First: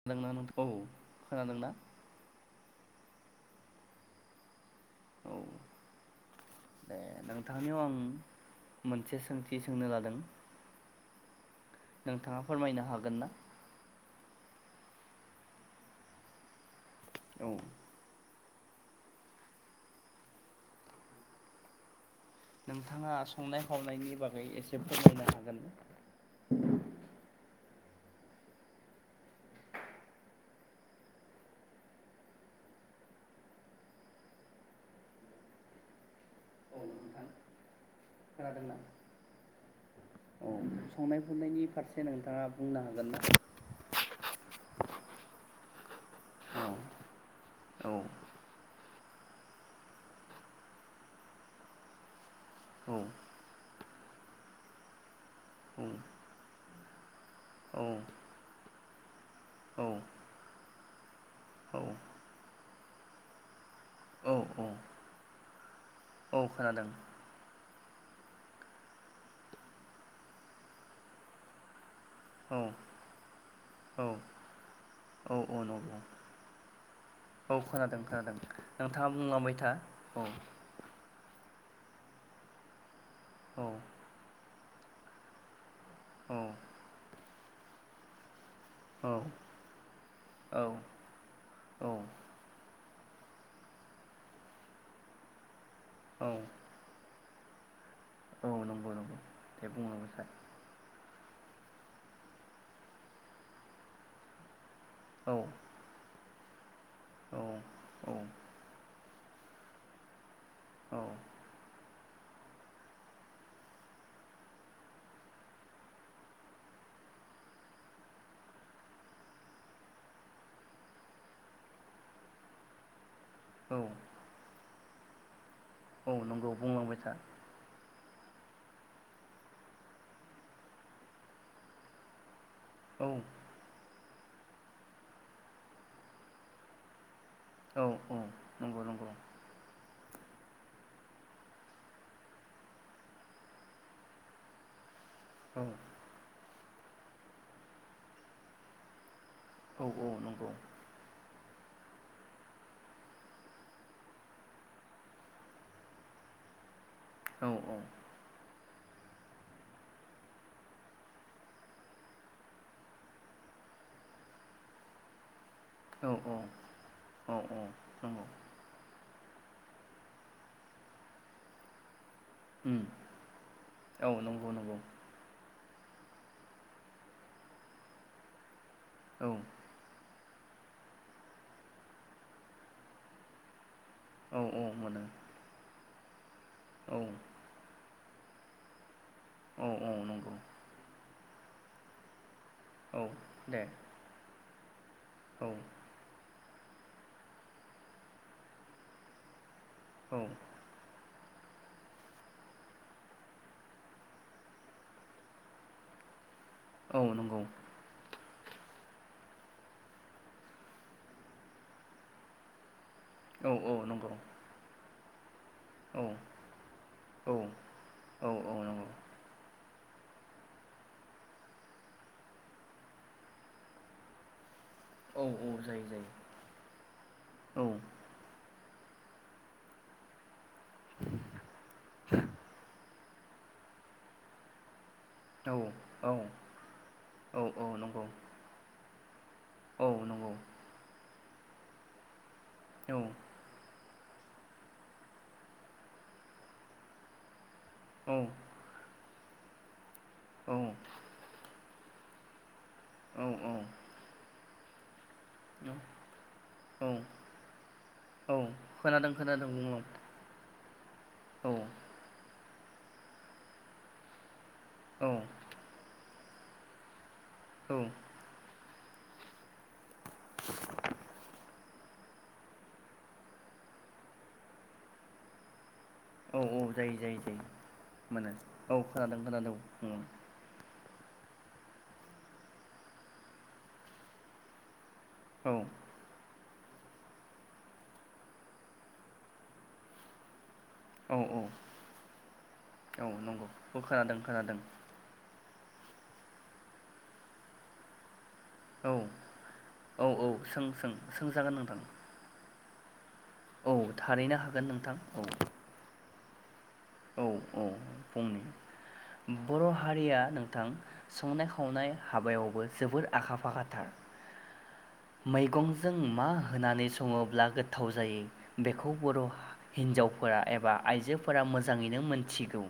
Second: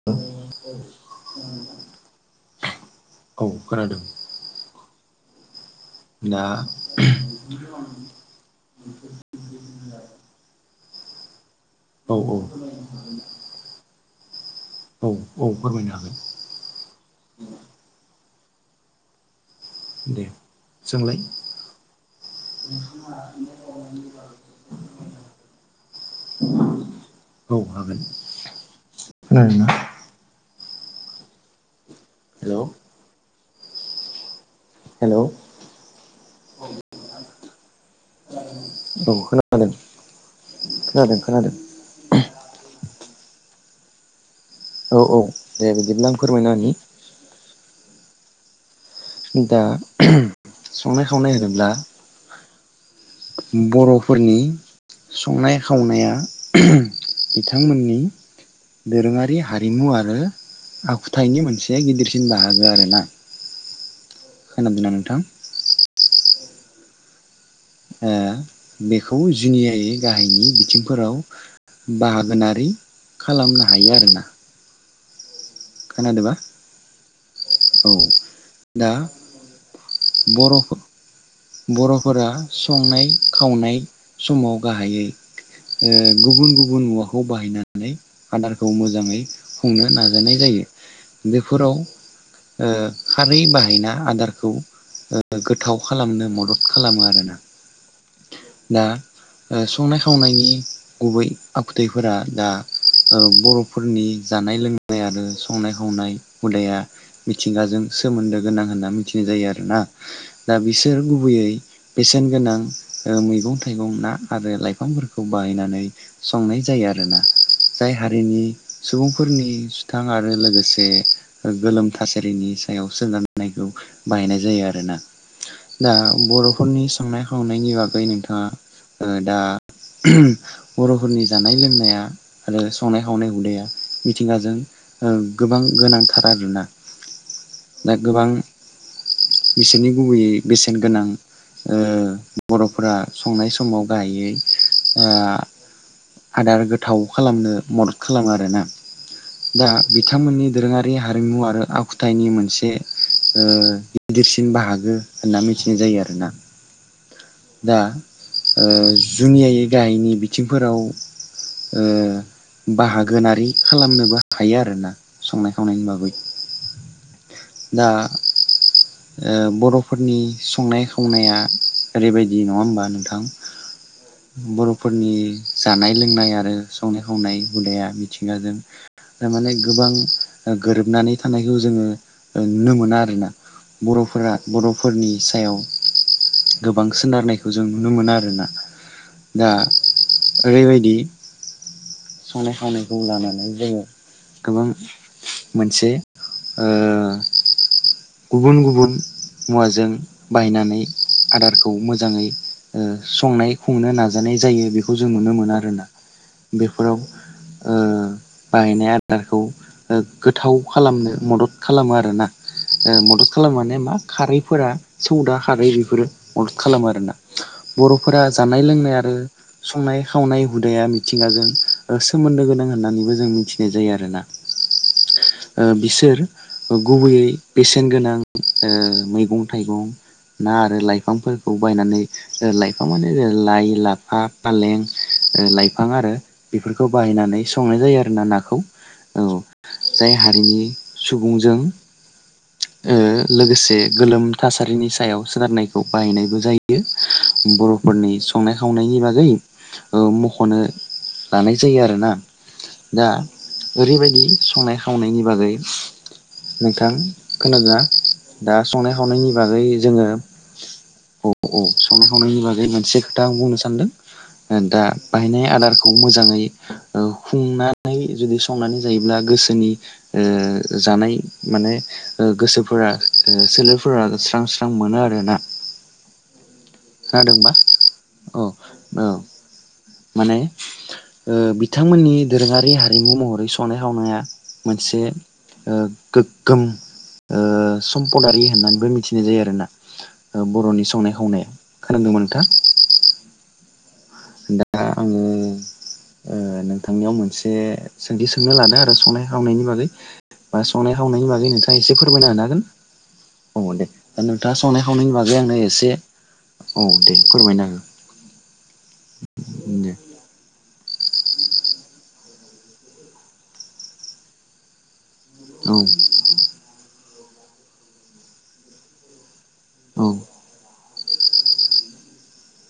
खोनादोंना नोंथां औ खोनादोंना? औ खोनादों। [inaudible] दा नोंथांनियाव आं मोनसे सोंथि सोंनो लादों? औ औ। नोंथाङा फोरमायनो हागोन ना औ औ फोरमायनो हागोन। औ। दे सोंलाय? नोंथाङा संनाय खावनायनि बागै एसे फोरमायनो हागोन। औ हागोन खोनादों ना हेलौ हेलौ खोनादों ना औ खोनादों औ संनाय खोनादों खुरनायनि फारसे नोंथाङा बुंनो हागोन [unintelligible] औ औ दे बिदिब्ला आं फोरमायना औ होनि औ दा संनाय खावनाय होनोब्ला औ बर'फोरनि संनाय खावनाया औ बिथांमोननि दोरोङारि हारिमु आरो आखुथायाइनि मोनसे गिदिरसिन बाहागो आरोना औ औ खोनादोंना नोंथां औ खोनादों ओ बेखौ जुनियायै गाहायनि बिथिंफोराव औ बाहागोनारि खालामनो हायो औ आरोना औ औ नंगौ खोनादोंबा औ खोनादों खोनादों दा नोंथाङा बुंलांबाय था औ बर' बर'फोरा संनाय औ खावनाय समाव गाहायै ओ गुबुन औ गुबुन मुवाखौ खौ बाहायनानै आदारखौ औ मोजाङै खुंनो नाजानाय औ जायो बेफोराव औ ओ खारै बाहायना आदारखौ ओ गोथाव औ खालामनो मदद खालामो आरो ना औ दा नंगौ नंगौ ओ दे संनाय बुंलांबाय था खावनायनि गुबै आखुथायफोरा दा बर'फोरनि जानाय लोंनाय लोंनायानो आरो औ संनाय खावनाय हुदाया औ मिथिंगाजों औ सोमोन्दो गोनां होन्ना मिथि नाय जायो आरो ना दा बिसोर औ गुबैयै बेसेन गोनां ओ मैगं थाइगं ना आरो लाइफांफोरखौ बाहायनानै संनाय जायो आरो ना जाय हारिनि सुबुंफोरनि सुथां आरो लोगोसे गोलोम थासारिनि सायाव सोनाय खौ औ बाहायनाय जायो आरो ना दा औ नंगौ बर'फोरनि बुंलांबाय था संनाय खावनायनि बागै नोंथाङा दा बर'फोरनि जानाय लोंनाया आरो संनाय औ खावनाय हुदाया मिथिंगाजों गोबां गोनांथार आरो ना औ दा औ गोबां नंगौ नंगौ बिसोरनि गुबैयै बेसेन गोनां ओ बर'फोरा संनाय समाव गाहायै ओ औ आदार गो थाव खालामनो मदद खालामो आरो ना दा औ औ बिथांमोननि नंगौ दोरोङारि हारिमु आरो आखुथाइनि मोनसे ओ गिदिरसिन बाहागो होनना मिथिनाय जायो आरो ना औ दा ओ जुनियायै गाहायनि बिथिंफोराव ओ बाहागोनारि खालामनोबो हायो आरो ना संनाय खावनायनि औ बागै औ औ दा बर'फोरनि संनाय खावनाया ओरैबायदि नङा होमबा उम नोंथां औ नंगौ नंगौ बर'फोरनि जानाय लोंनाय आरो संनाय खावनाय हुदाया मिथिंगाजों औ माने गोबां गोरोबनानै थानायखौ जोङो नुनो मोना आरो ना बर'फोरा औ औ मोनो बर'फोरनि सायाव गोबां औ सोनारनायखौ जों नुनो मोनो आरो ना दा औ औ नंगौ ओरैबायदि संनाय खावनायखौ औ लानानै दे जोङो गोबां औ मोनसे ओ गुबुन गुबुन मुवाजों औ बायनानै आदारखौ मोजाङै ओ संनाय खुंनो नाजानाय जायो बेखौ जों नुनो मोनो आरोना बेफोराव औ नंगौ ओ बाहायनाय आदारखौ ओ गोथाव खालामनो मदद खालामो आरोना ओ मदद औ खालामो औ माने मा नंगौ खारैफोरा सौदा खारै औ बेफोरो मदद खालामो आरोना बर'फोरा औ औ जानाय नंगौ लोंनाय आरो संनाय खावनाय हुदाया मिथिंगाजों सोमोनदो गोनां होननानैबो जों मिथिनाय जायो आरोना औ ओ जायो बिसोर गुबैयै जायो बेसेन गोनां ओ मैगं थाइगं ना आरो लाइफांफोरखौ बायनानै ओ लाइफां माने लाइ लाफा पालें ओ लाइफां औ आरो औ बेफोरखौ औ बाहायनानै औ संनाय जायो नंगौ आरोना नाखौ औ औ जाय नंगौ हारिनि सुबुंजों औ ओ लोगोसे गोलोम थासारिनि सायाव सोनारनायखौ बाहायनायबो जायो औ बर'फोरनि संनाय खावनायनि बागै ओ मख'नो लानाय जायो आरोना दा औ ओरैबायदि संनाय खावनायनि बागै औ नोंथां खोनादोना औ दा संनाय खोनादों खावनायनि खोनादों बागै बुंलां जोङो औ औ संनाय खावनायनि बागै बे मोनसे खोथा आं बुंनो सानदों दा औ बायनाय आदारखौ मोजाङै औ औ खुंनानै जुदि संनानै जायोब्ला गोसोनि ओ जानाय माने गोसोफोरा सोलेरफोरा स्रां स्रां मोनो आरोना औ औ जायो जायो जायो खोनादोंबा मोनो औ खोनादों खोनादों फुङाव माने ओ बिथांमोननि दोरोङारि हारिमु महरै संनाय खावनाया मोन नसे औ गो गोम ओ सम्पदारि होननानैबो मिथिनाय जायो आरोना। बर'नि औ संनाय औ खावनाया खोनादोंबा नोंथां। औ नंगौ औ खोनादों खोनादों दा आङो ओ नोंथांनियाव मोनसे सोंथि सों सोंनो लादों औ आरो संनाय खावनायनि बागै औ औ बा सों सों संनाय खावनायनि सोंजागोन बागै नोंथां नोंथाङा एसे फोरमायना होनो हागोन? औ दे दा थारैनो नोंथाङा हागोन संनाय नोंथां खावनायनि औ बागै आंनो एसे औ दे औ फोरमायना हो। बुंनि बर' दे हारिया नोंथां संनाय खावनाय हाबायावबो जोबोर आखा फाखा थार। औ मैगंजों मा होनानै सं सङोब्ला गोथाव जायो बेखौ बर' औ हिन्जावफोरा एबा आइजोफोरा मोजाङैनो मोनथिगौ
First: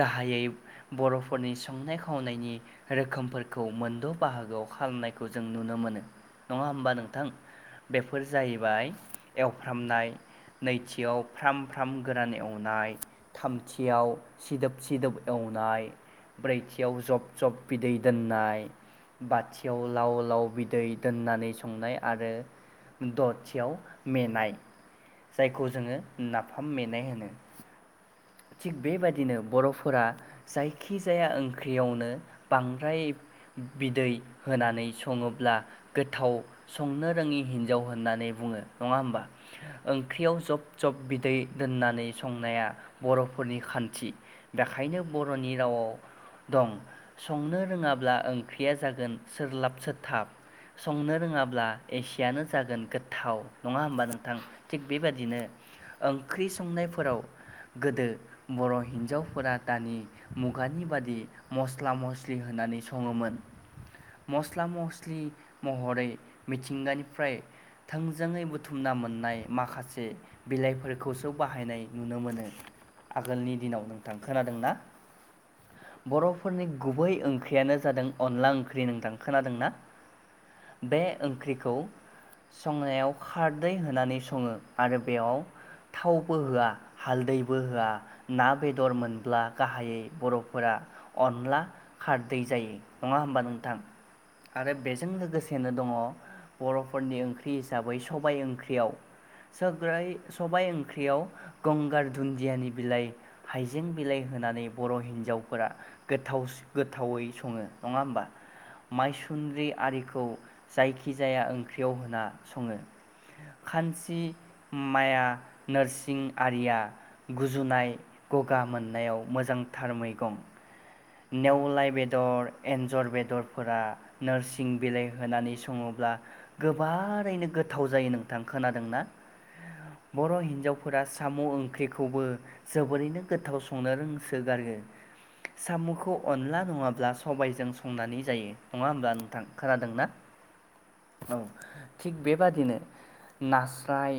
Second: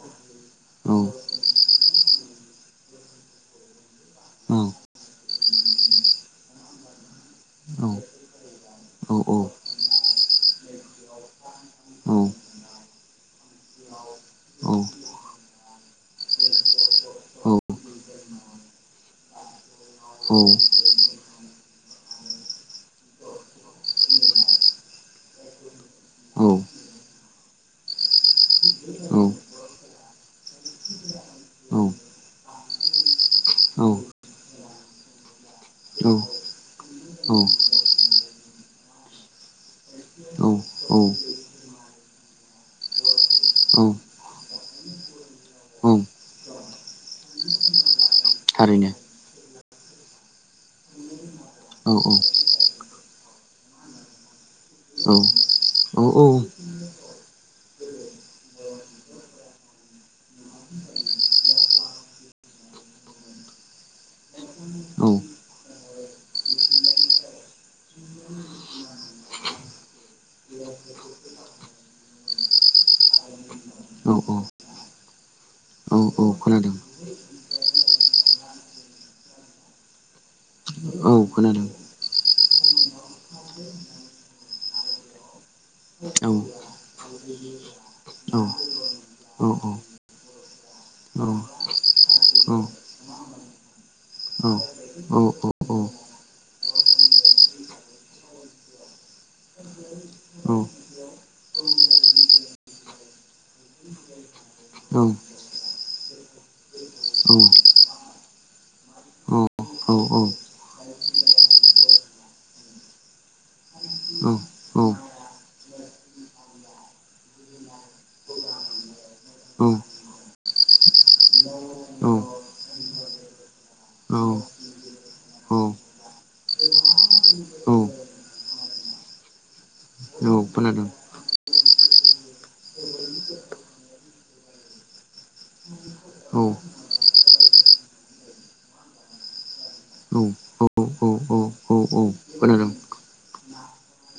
गाहायै औ बर'फोरनि संनाय-खावनाय नि रोखोमफोरखौ मोनद' बाहागोआव खालामनायखौ खौ जों नुनो मोनो। नङा होमबा नोंथां? औ बेफोर जाहैबाय औ एवफ्रामनाय नैथियाव फ्राम फ्राम गोरान एवनाय थामथियाव सिदोब सिदोब एवनाय ब्रैथियाव जब जब बिदै दोननाय बाथि एव लाव लाव बिदै होननानै संनाय आ आरो दथियाव मेनाय जायखौ जोङो नाफाम मेनाय होनो। थिग बेबादिनो बर'फोरा जायखिजाया ओंख्रियावनो बांद्राय बिदै होनानै सङोब्ला। गोथाव संनो रोङि हिनजाव होननानै बुङो नङा होमबा? ओंख्रियाव जब जब औ बिदै दोननानै संनाया बर'फोरनि औ खान्थि बेखायनो बर'नि औ रावाव दं संनो रोङाब्ला ओंख्रिया थारैनो जागोन सोरलाब सोथाब। संनो रोङाब्ला औ औ एखेयानो जागोन गोथाव नङा होमबा नोंथां? थिग औ औ बेबाददिनो औ औ ओंख्रि संनायफोराव गोदो बर' हिनजावफोरा दानि मुगानि बादि मस्ला मस्लि होनानै सङोमोन। औ मस्ला-मस्लि महरै मिथिंगानिफ्राय थोंजोङै बुथुमना मोननाय माखासे बिलाइफोरखौसो बाहायनाय नुनो मोनो आगोलनि दिनाव नोंथां औ खोनादोंना औ औ बर'फोरनि खोनादों गुबै ओंख्रियानो जादों अनला ओंख्रि नोंथां खोनादोंना? बे औ खोनादों ओंख्रिखौ संनायाव खारदै होनानै सङो आरो बेयाव औ थावबो होआ हालदैबो होआ ना बेदर मोनब्ला गाहायै बर'फोरा अनला खारदै जायो नङा होमबा नोंथां आरो बे जों लोगोसेनो दङ बर'फोरनि ओंख्रि हिसाबै सबाय ओंख्रियाव साय सबाय ओंख्रियाव गंगार दुन्दियानि बिलाइ हाइजें बिलाइ होनानै बर' हिनजावफोरा गोथावस-गोथावै सङो नङा होमबा? मायसुंद्रि आरिखौ जायखिजाया ओंख्रियाव होना सङो खानसि माया नोरसिं आरिया गुजुनाय गगा मोननायाव मोजांथार मैगं। नेवलाय बेदर एन्जर बेदरफोरा नोरसिं बिलाइ होनानै सङोब्ला गोबारैनो औ गोथाव जायो नोंथां खोनादोंना? बर' खोनादों हिनजावफोरा साम' ओंख्रिखौबो जोबोरैनो गोथाव संनो रोंसोगारो साम'खौ औ अनला नङाब्ला सबायजों संनानै जायो नङा होमब्ला नोंथां खोनादोंना? औ औ औ औ औ थिग खोनादों बेबादिनो नास्राय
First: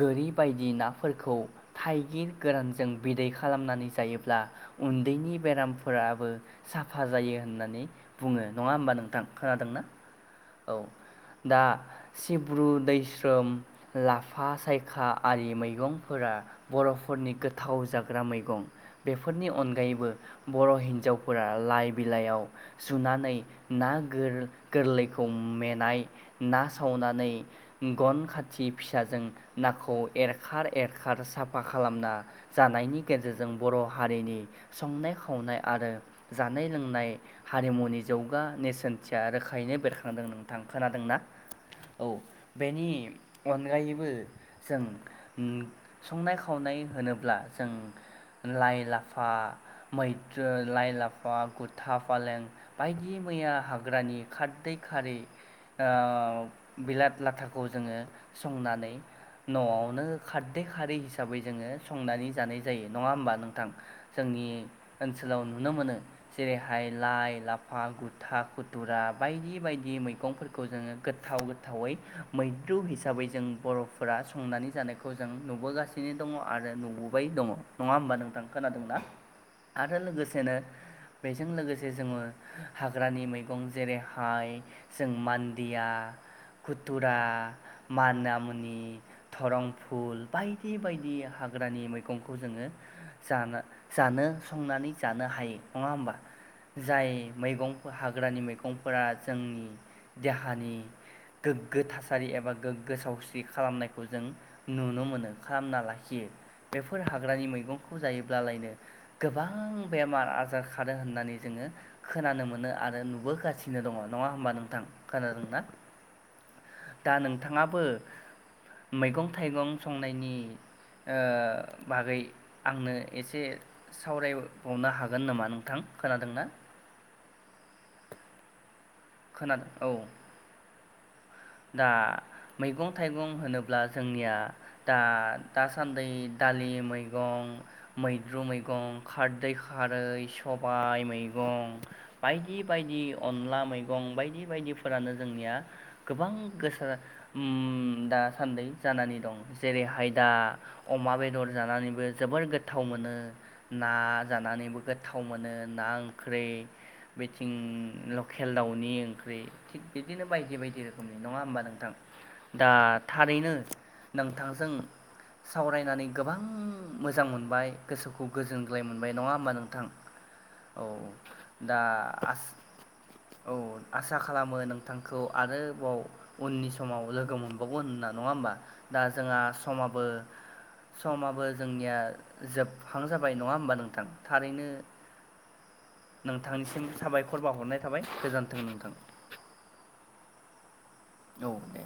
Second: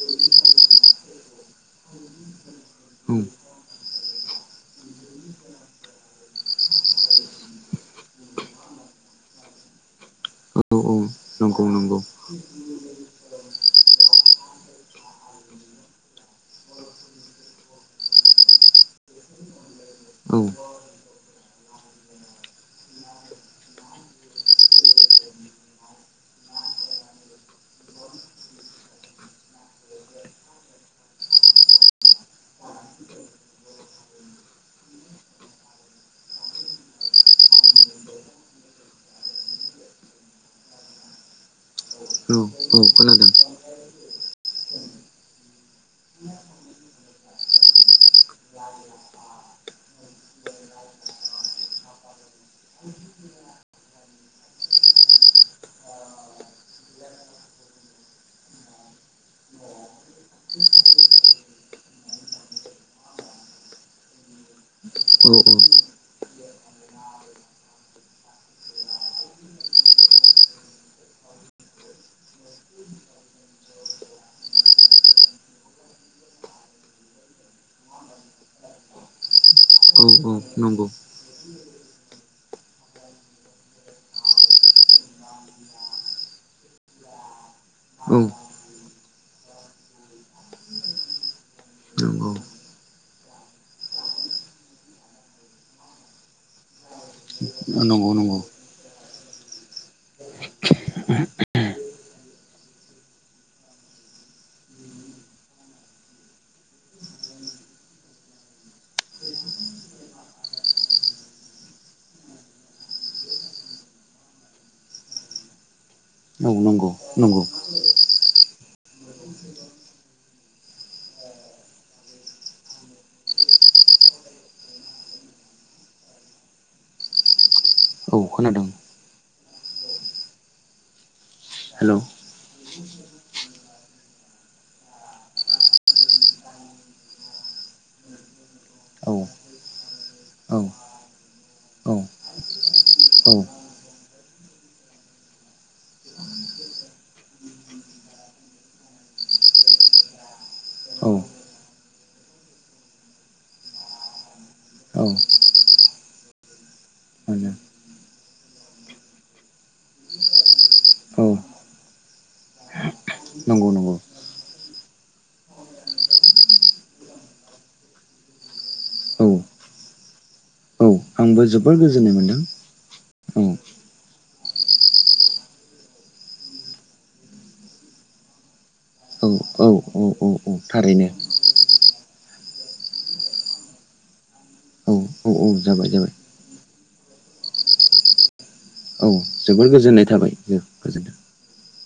गोरि बायदि नाफोरखौ थाइगिर गोरानजों बिदै औ औ खालामनानै जायोब्ला उन्दैनि बेराम फोराबो साफा जायो होननानै बुङो नङा होमबा नोंथां खोनादोंना? औ नंगौ दा सिब्रु दैस्रोम लाफा सायखा आरि मैगंफोरा बर'फोरनि गोथाव जाग्रा मैगं बेफोरनि अनगायैबो औ बर' हिन्जावफोरा लाइ बिलाइयाव सुनानै ना गोर-गोरलैखौ खौ मेनाय ना सावनानै गन खाथि फिसाजों नाखौ एरखार एरखार साफा खालामना जानायनि गेजेरजों बर' हारिनि संनाय खावनाय आरो जानाय लोंनाय हारिमुनि जौगा नेरसोनथिया रोखायैनो बेरखां दों। नोंथां खोनादोंना? औ बेनि औ खोनादों अनगायैबो जों ओ संनाय खावनाय होनोब्ला जों लाइ लाफा मैद्रु लाइ लाफा गुथा फालें बायदि मैया हाग्रानि खारदै खारै ओ बिलात लाथाखौ जोङो संनानै न'आवनो खारदै खारै हिसाबै जोङो संनानै जानाय जायो। नङा होमबा नोंथां? जोंनि औ औ ओनसोलाव नुनो मोनो। जेरैहाय लाइ लाफा गुथा खुथुरा बायदि बायदि मैगंफोरखौ जोङो गोथाव गोथावै मैद्रु हिसाबै जों बर'फोरा संनानै जानायखौ जों नुबोगासिनो दङ आरो नुबोबाय दङ। नङा होमबा नोंथां? खोनादोंना? आरो औ लोगोसेनो नंगौ बेजों लोगोसे जोङो हाग्रानि मैगं जेरै हा हाय जों मान्दिया खुथुरा औ माना मुनि धरंफुल बायदि बायदि हाग्रानि नंगौ मैगंखौ जोङो जा- जानो संनानै जानो हायो नङा होमबा जाय मैगं नंगौ नंगौ हाग्रानि मैगं। फोरा जोंनि देहानि गोग्गो थासारि एबा गोग्गो सावस्रि खालामनायखौ जों नुनो मोनो खालामना लाखियो बेफोर हाग्रानि मैगंखौ जायोब्लालायनो गोबां बेमार आजार खादों होननानै जोङो खोनानो मोनो आरो नुबोगासि नो दङ नङा होमबा नोंथां खोनादोंना? औ नंगौ दा नंगौ नोंथाङाबो मैगं थाइगं संनायनि ओ बागै आंनो एसे सावरायबावनो हागोन नामा नोंथां खोनादोंना? औ खोनादों खोनादों औ। दा हेल' औ मैगं थाइगं होनोब्ला जोंनिया दा दासान्दि दालि मैगं मैद्रु मैगं खारदै खारै औ सबाय मैगं बायदि बायदि औ अनला मैगं बायदि बायदिफोरानो जोंनिया गोबां गोसार ओम दा सान्दै जानानै दं जेरैहाय दा औ अमा बेदर जानानैबो जोबोर गोथाव मोनो ना जानानैबो औ गोथाव मोनो ना ओंख्रि बेथिं मोनो लकेल दाउनि ओंख्रि थिग बिदिनो बायदि बायदि रोखोम औ नङा होमबा नोंथां? दा थारैनो नंगौ नंगौ नोंथांजों सावरायनानै गोबां मोजां मोनबाय गोसोखौ गोजोनग्लाय मोनबाय औ नङा होमबा नोंथां? औ आंबो जोबोर दा गोजोननाय मोनदों औ सा खालामो नोंथांखौ आरो बाव उननि समाव लोगो मोनबावगोन होनना नङा होमबा दा जोंहा औ औ समाबो औ औ थारैनो समाबो जोंनिया जोबहां जाबाय नङा होमबा नोंथां थारैनो औ औ औ जाबाय जाबाय नोंथांनिसिम साबायखर बाव हरनाय थाबाय गोजोन्थों नोंथां। औ जोबोर गोजोननाय थाबाय जो-गोजोनथों औ दे।